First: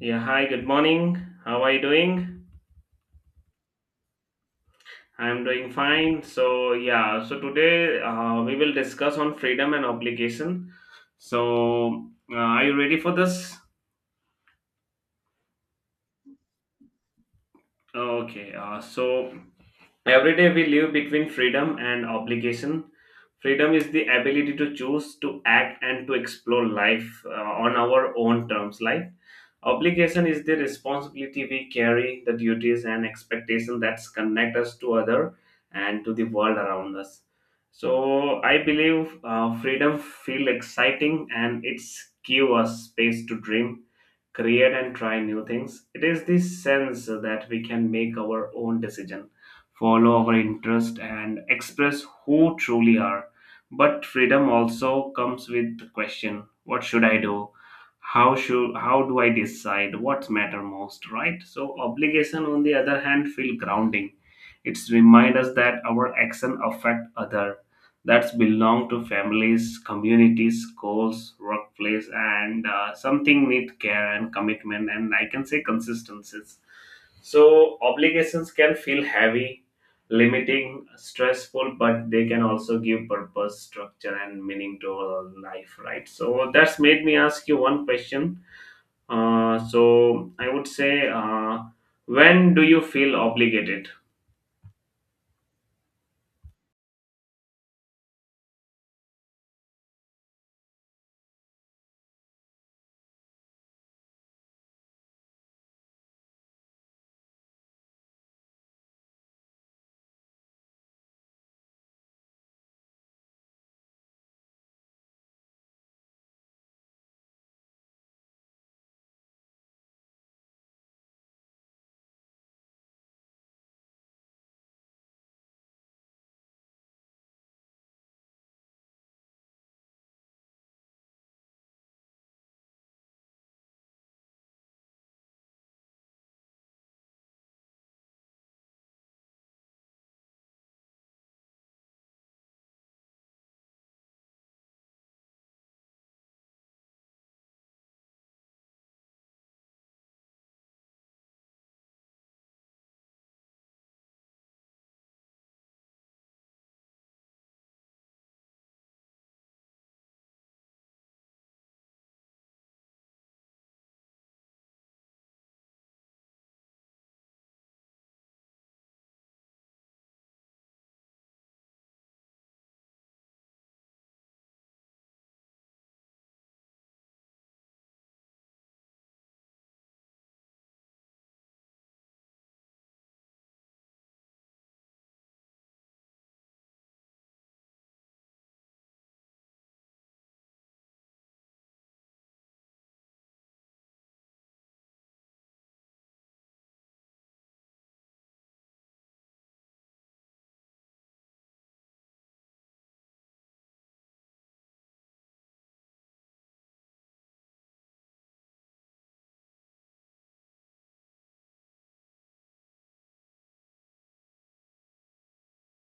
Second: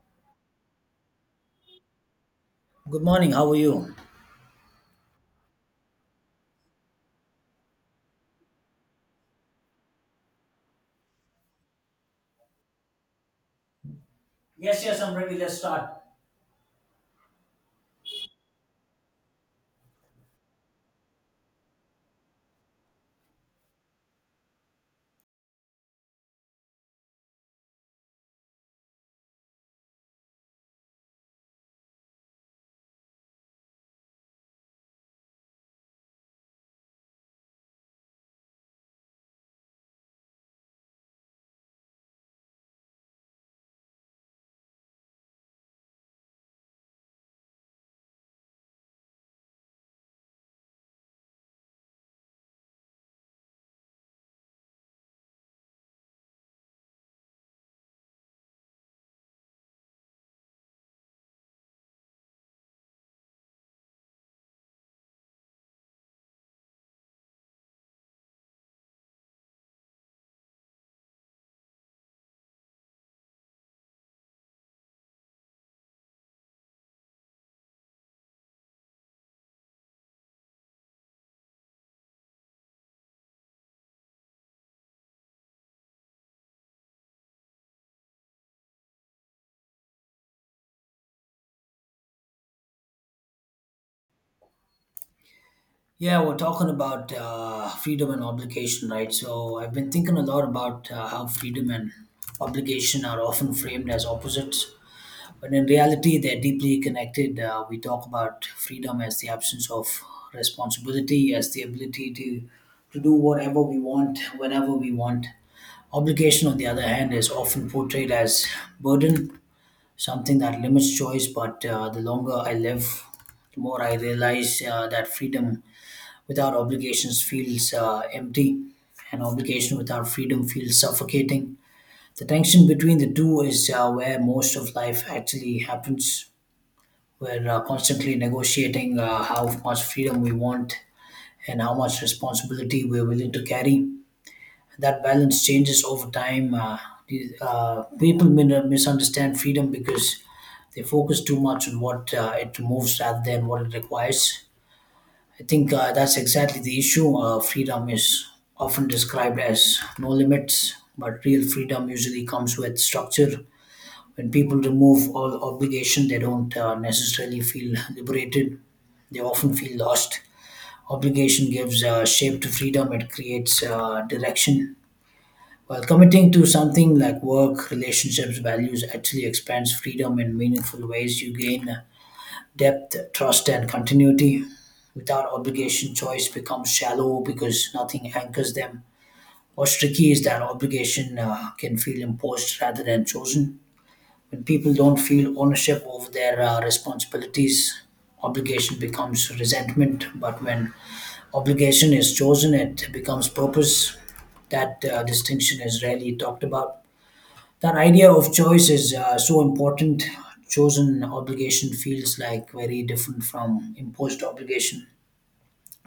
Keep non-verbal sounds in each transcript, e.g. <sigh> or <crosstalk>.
Yeah, hi, good morning. How are you doing? Good morning. How are you? I'm doing fine. So today we will discuss on freedom and obligation. So, are you ready for this? Yes, yes, I'm ready. Let's start. Okay. Every day we live between freedom and obligation. Freedom is the ability to choose, to act, and to explore life on our own terms. Life obligation is the responsibility we carry, the duties and expectations that connect us to other and to the world around us. So I believe freedom feel exciting and it's give us space to dream, create and try new things. It is this sense that we can make our own decision, follow our interest and express who truly are. But freedom also comes with the question, what should I do? How do I decide what matter most, right? So obligation on the other hand feel grounding. It's remind us that our action affect other, that's belong to families, communities, schools, workplace, and something need care and commitment, and I can say consistencies. So obligations can feel heavy, limiting, stressful, but they can also give purpose, structure, and meaning to our life, right? So that's made me ask you one question. So I would say, when do you feel obligated? Yeah, we're talking about freedom and obligation, right? So I've been thinking a lot about how freedom and obligation are often framed as opposites, but in reality, they're deeply connected. We talk about freedom as the absence of responsibility, as the ability to do whatever we want, whenever we want. Obligation, on the other hand, is often portrayed as burden, something that limits choice. But the longer I live, the more I realize that freedom without obligations feels empty, and obligation without freedom feels suffocating. The tension between the two is where most of life actually happens. We're constantly negotiating how much freedom we want and how much responsibility we're willing to carry. That balance changes over time. People misunderstand freedom because they focus too much on what it removes rather than what it requires. I think that's exactly the issue. Freedom is often described as no limits, but real freedom usually comes with structure. When people remove all obligation, they don't necessarily feel liberated. They often feel lost. Obligation gives shape to freedom, it creates direction while committing to something like work, relationships, values actually expands freedom in meaningful ways. You gain depth, trust, and continuity. Without obligation, choice becomes shallow because nothing anchors them. What's tricky is that obligation can feel imposed rather than chosen. When people don't feel ownership over their responsibilities, obligation becomes resentment. But when obligation is chosen, it becomes purpose. That distinction is rarely talked about. That idea of choice is so important. Chosen obligation feels like very different from imposed obligation.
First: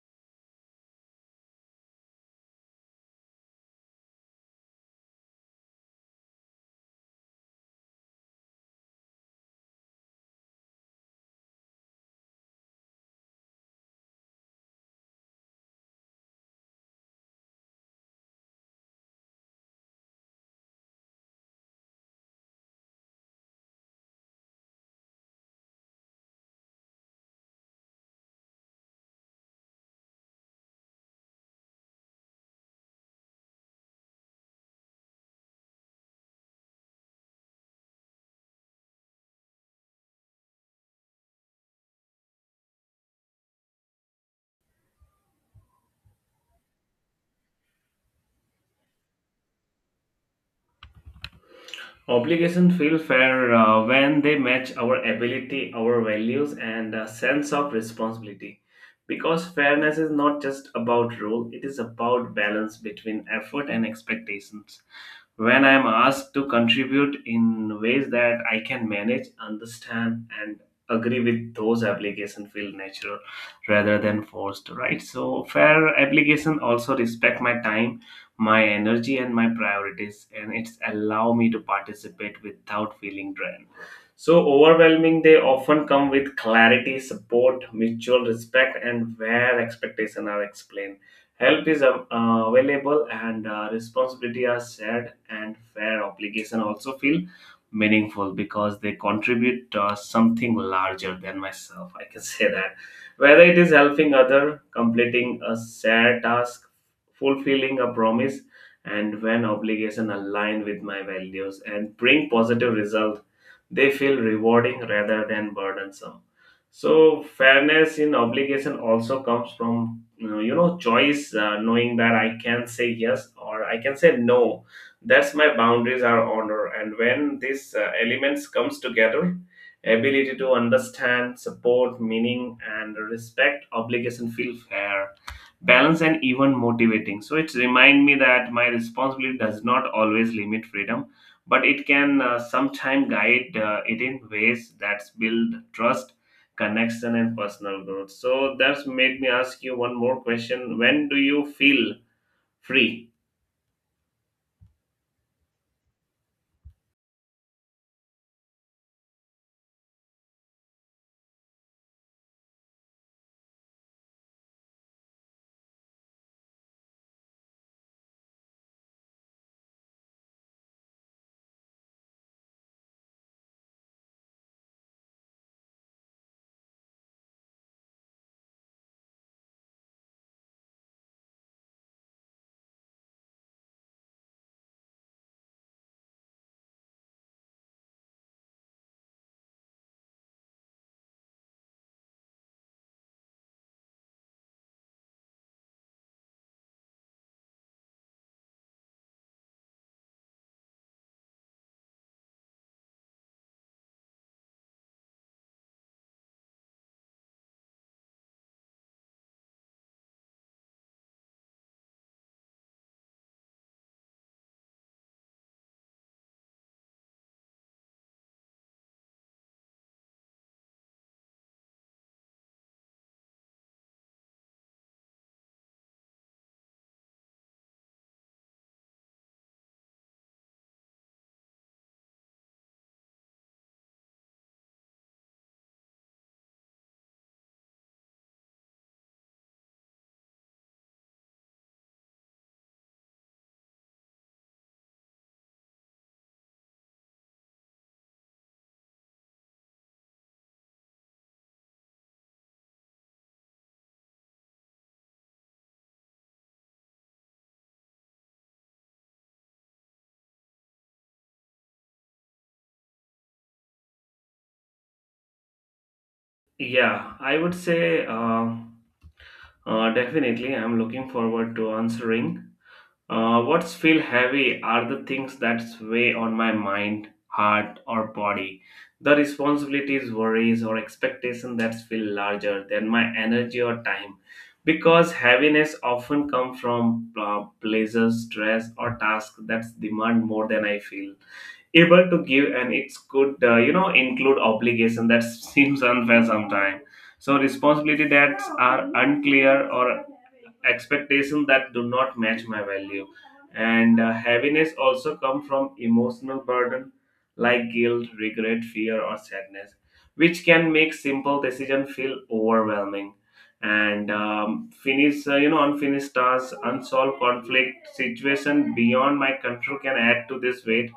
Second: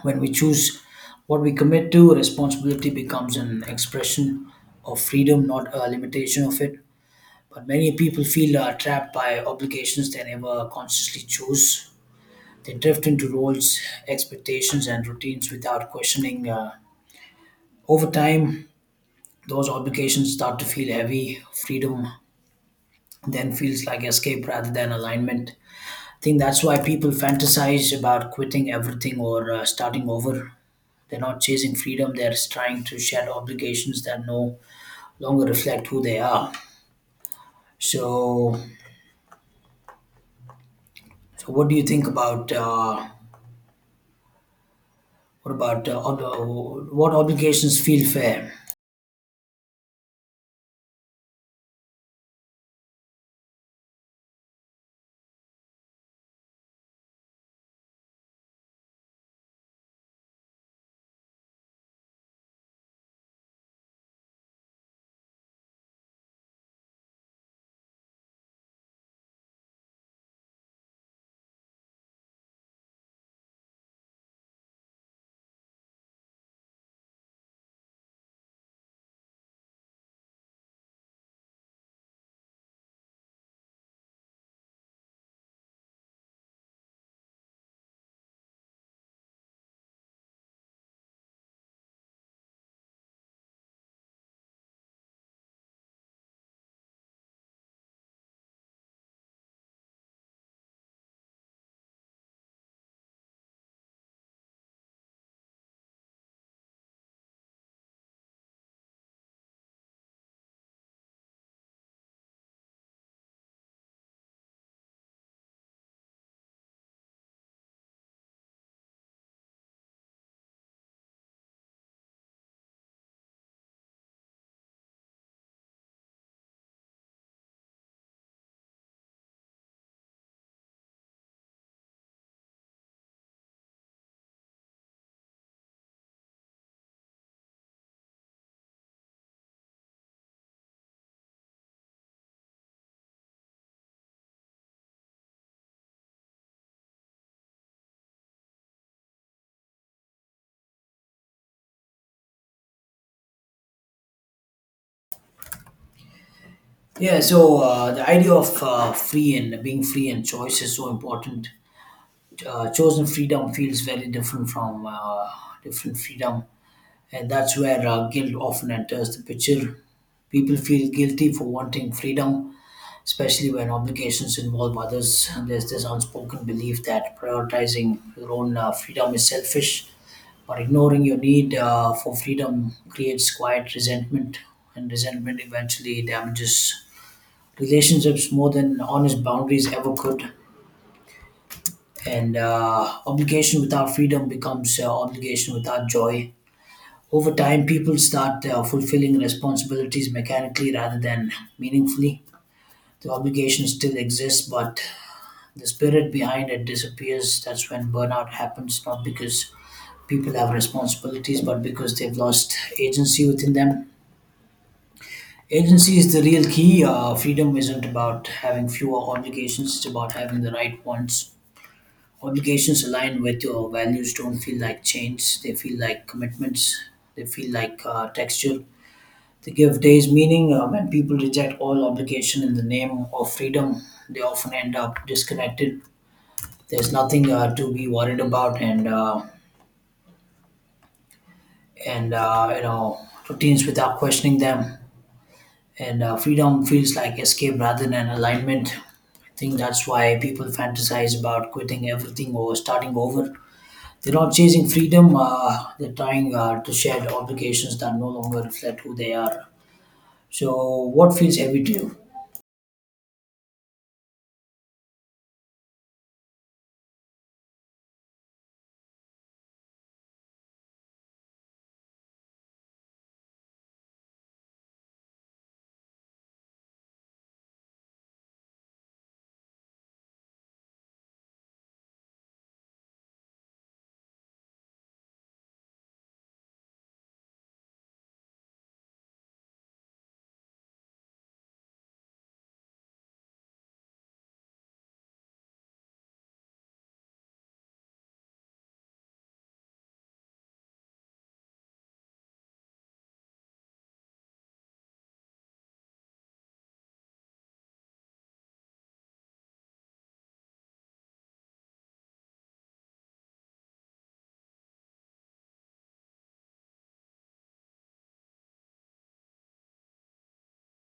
When we choose what we commit to, responsibility becomes an expression of freedom, not a limitation of it. But many people feel trapped by obligations they never consciously choose. They drift into roles, expectations, and routines without questioning. Over time, those obligations start to feel heavy. Freedom then feels like escape rather than alignment. I think that's why people fantasize about quitting everything or starting over. They're not chasing freedom, they're trying to shed obligations that no longer reflect who they are. So, so what do you think about what obligations feel fair? Obligation feel fair when they match our ability, our values, and a sense of responsibility. Because fairness is not just about rule; it is about balance between effort and expectations when I am asked to contribute in ways that I can manage, understand, and agree with, those application feel natural rather than forced, right? So fair application also respect my time, my energy and my priorities, and it's allow me to participate without feeling drained. So overwhelming, they often come with clarity, support, mutual respect, and where expectations are explained, help is available, and responsibility are shared. And fair obligation also feel meaningful because they contribute something larger than myself. I can <laughs> say that. Whether it is helping other, completing a shared task, fulfilling a promise, and when obligation align with my values and bring positive result, they feel rewarding rather than burdensome. So fairness in obligation also comes from, you know, choice, knowing that I can say yes or I can say no, that's my boundaries are honor. And when these elements comes together, ability to understand, support, meaning and respect, obligation feel fair, balance and even motivating. So it remind me that my responsibility does not always limit freedom, but it can sometimes guide it in ways that build trust, connection and personal growth. So that's made me ask you one more question, when do you feel free? Yeah, so the idea of free and being free and choice is so important. Chosen freedom feels very different from different freedom, and that's where guilt often enters the picture. People feel guilty for wanting freedom, especially when obligations involve others. There's this unspoken belief that prioritizing your own freedom is selfish, but ignoring your need for freedom creates quiet resentment, and resentment eventually damages relationships more than honest boundaries ever could. And obligation without freedom becomes obligation without joy. Over time, people start fulfilling responsibilities mechanically rather than meaningfully. The obligation still exists, but the spirit behind it disappears. That's when burnout happens, not because people have responsibilities, but because they've lost agency within them. Agency is the real key. Freedom isn't about having fewer obligations, it's about having the right ones. Obligations aligned with your values don't feel like chains, they feel like commitments, they feel like texture. They give days meaning. When people reject all obligation in the name of freedom, they often end up disconnected. There's nothing to be worried about, and you know routines without questioning them. And freedom feels like escape rather than alignment. I think that's why people fantasize about quitting everything or starting over. They're not chasing freedom. They're trying to shed obligations that no longer reflect who they are. So, what feels heavy to you? Yeah, I would say definitely I'm looking forward to answering. What's feel heavy are the things that weigh on my mind, heart, or body. The responsibilities, worries, or expectations that feel larger than my energy or time. Because heaviness often comes from pleasures, stress, or tasks that demand more than I feel able to give, and it could, you know, include obligation that <laughs> seems unfair sometimes. So responsibility that are unclear, or expectation that do not match my value. And heaviness also come from emotional burden like guilt, regret, fear or sadness, which can make simple decision feel overwhelming. And finish you know, unfinished tasks, unsolved conflict, situation beyond my control can add to this weight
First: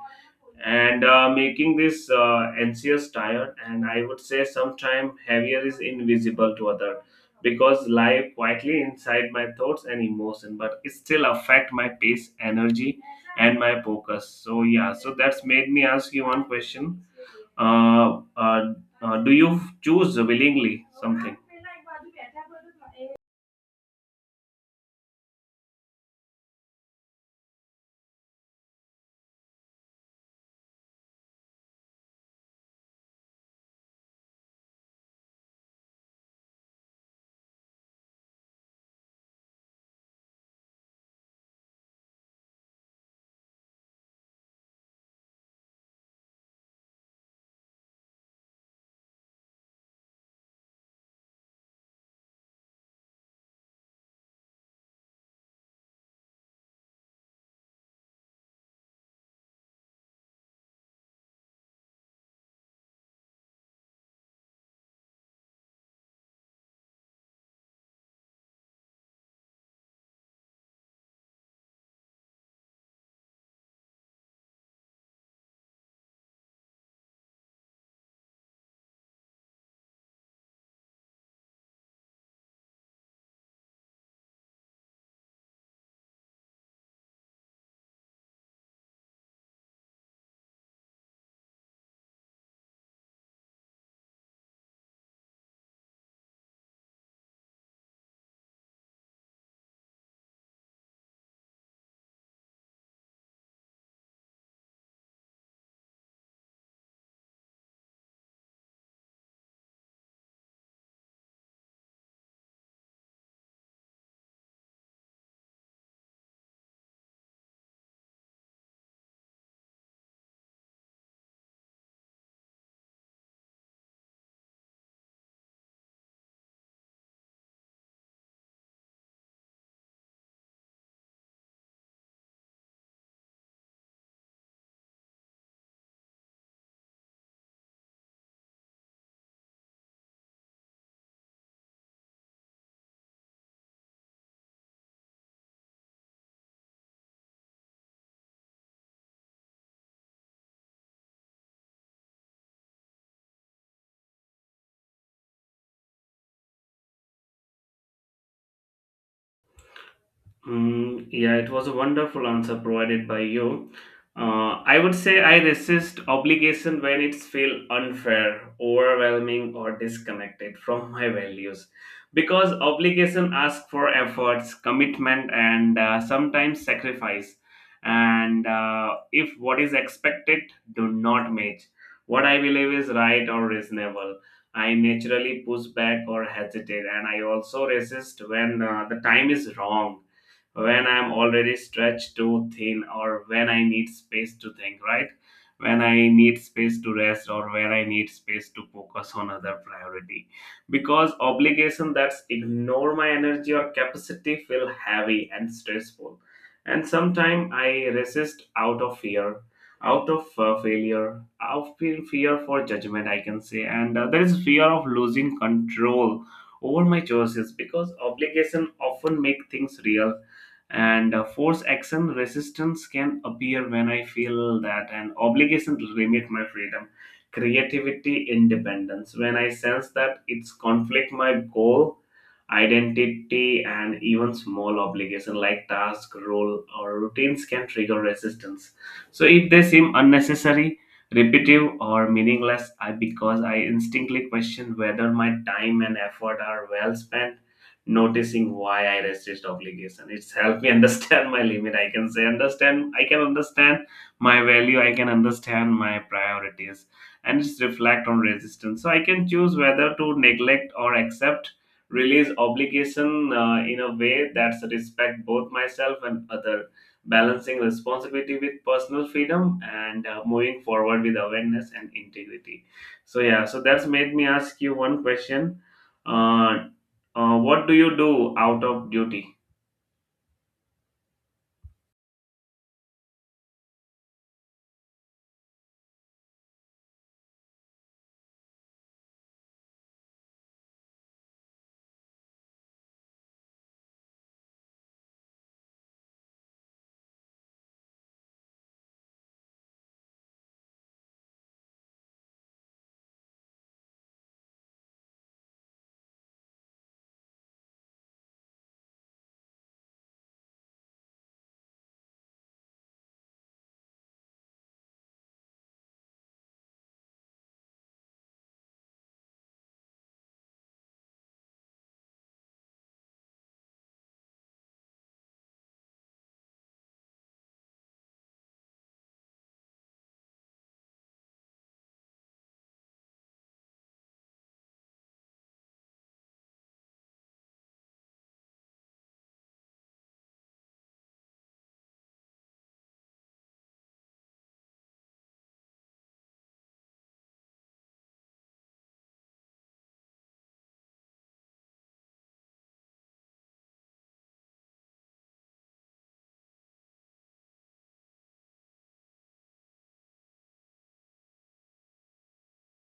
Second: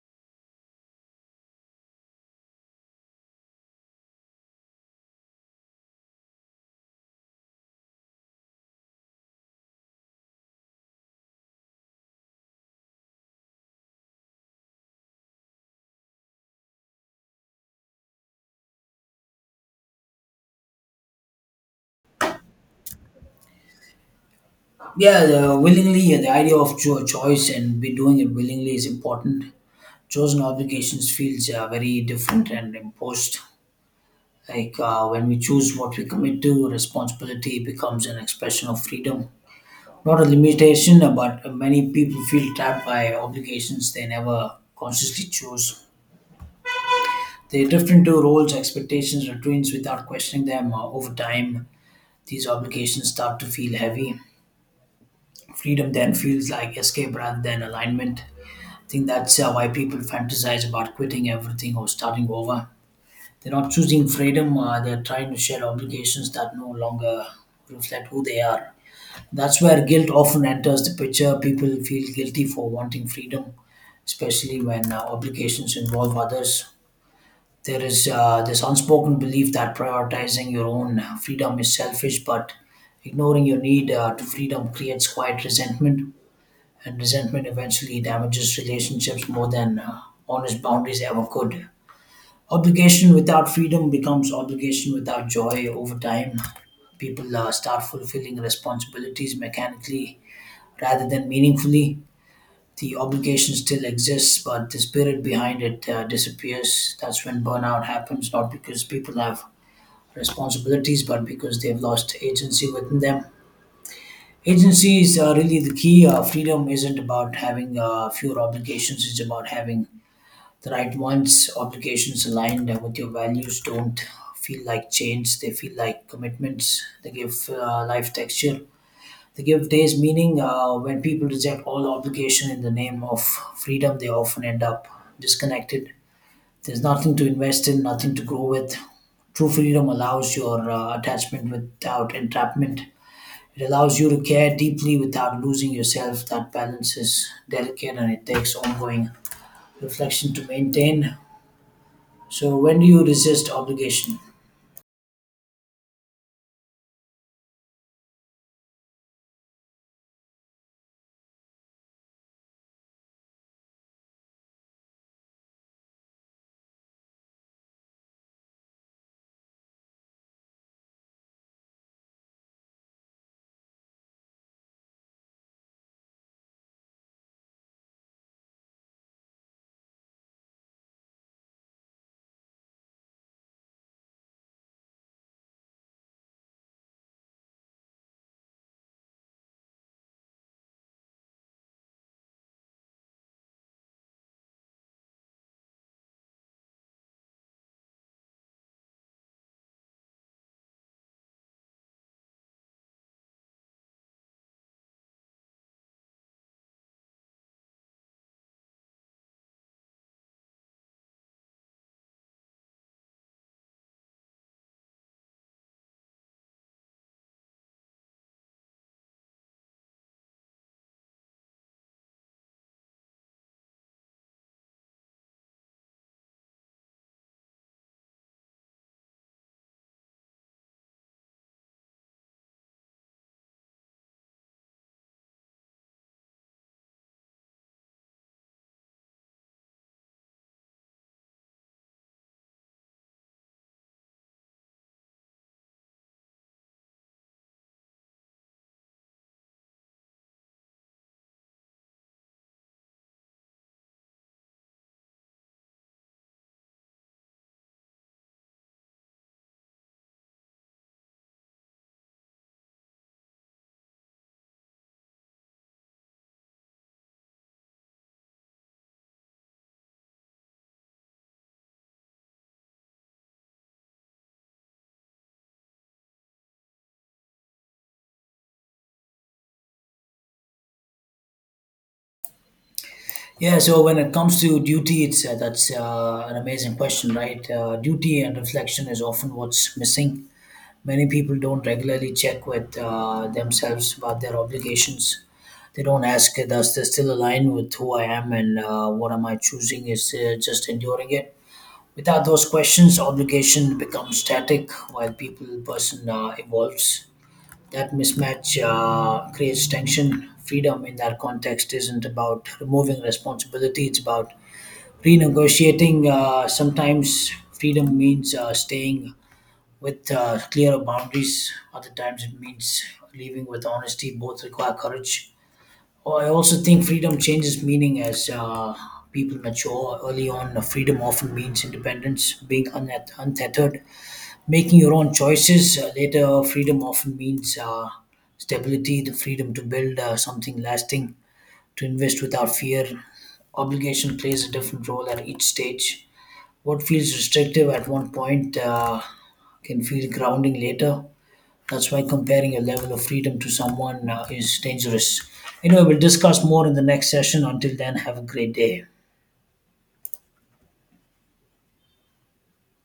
and making this anxious, tired. And I would say sometimes heavier is invisible to other because lie quietly inside my thoughts and emotion, but it still affect my pace, energy and my focus. So yeah, so that's made me ask you one question, uh, uh, do you choose willingly something? Yeah, the willingly, yeah, the idea of choice and be doing it willingly is important. Chosen obligations feels very different and imposed. Like when we choose what we commit to, responsibility becomes an expression of freedom, not a limitation. But many people feel trapped by obligations they never consciously chose. They drift into roles, expectations, routines without questioning them. Over time, these obligations start to feel heavy. Freedom then feels like escape rather than alignment. I think that's why people fantasize about quitting everything or starting over. They're not choosing freedom, they're trying to shed obligations that no longer reflect who they are. That's where guilt often enters the picture. People feel guilty for wanting freedom, especially when obligations involve others. There is this unspoken belief that prioritizing your own freedom is selfish, but ignoring your need to freedom creates quiet resentment, and resentment eventually damages relationships more than honest boundaries ever could. Obligation without freedom becomes obligation without joy over time. People start fulfilling responsibilities mechanically rather than meaningfully. The obligation still exists, but the spirit behind it disappears. That's when burnout happens, not because people have responsibilities, but because they've lost agency within them. Agency is really the key. Freedom isn't about having fewer obligations, it's about having the right ones. Obligations aligned with your values don't feel like chains, they feel like commitments. They give life texture, they give days meaning. When people reject all obligation in the name of freedom, they often end up disconnected. There's nothing to invest in, nothing to grow with. True freedom allows your attachment without entrapment. It allows you to care deeply without losing yourself. That balance is delicate and it takes ongoing reflection to maintain. So, when do you resist obligation? Mm, yeah, it was a wonderful answer provided by you. I would say I resist obligation when it's feel unfair, overwhelming, or disconnected from my values, because obligation asks for efforts, commitment, and sometimes sacrifice. And if what is expected do not match what I believe is right or reasonable, I naturally push back or hesitate. And I also resist when the time is wrong, when I'm already stretched too thin or when I need space to think, right? When I need space to rest or when I need space to focus on other priority. Because obligation that's ignore my energy or capacity feel heavy and stressful. And sometimes I resist out of fear, out of failure, out of fear for judgment, I can say. And there is fear of losing control over my choices, because obligation often make things real and force action. Resistance can appear when I feel that an obligation to limit my freedom, creativity, independence, when I sense that it's conflict my goal, identity. And even small obligation like task, role or routines can trigger resistance. So if they seem unnecessary, repetitive or meaningless, I, because I instinctively question whether my time and effort are well spent, noticing why I resist obligation. It's helped me <laughs> understand my limit. I can say understand. I can understand my value. I can understand my priorities, and it's reflect on resistance. So I can choose whether to neglect or accept, release obligation in a way that's respect both myself and other, balancing responsibility with personal freedom and moving forward with awareness and integrity. So yeah, so that's made me ask you one question, uh, what do you do out of duty? Yeah, so when it comes to duty, it's that's an amazing question, right? Duty and reflection is often what's missing. Many people don't regularly check with themselves about their obligations. They don't ask, does this still align with who I am, and what am I choosing? Is just enduring it? Without those questions, obligation becomes static while people person evolves. That mismatch creates tension. Freedom in that context isn't about removing responsibility, it's about renegotiating. Sometimes freedom means staying with clearer boundaries, other times it means leaving with honesty. Both require courage. Oh, I also think freedom changes meaning as people mature. Early on, freedom often means independence, being untethered, making your own choices. Later, freedom often means stability, the freedom to build something lasting, to invest without fear. Obligation plays a different role at each stage. What feels restrictive at one point can feel grounding later. That's why comparing your level of freedom to someone is dangerous. Anyway, we'll discuss more in the next session. Until then, have a great day.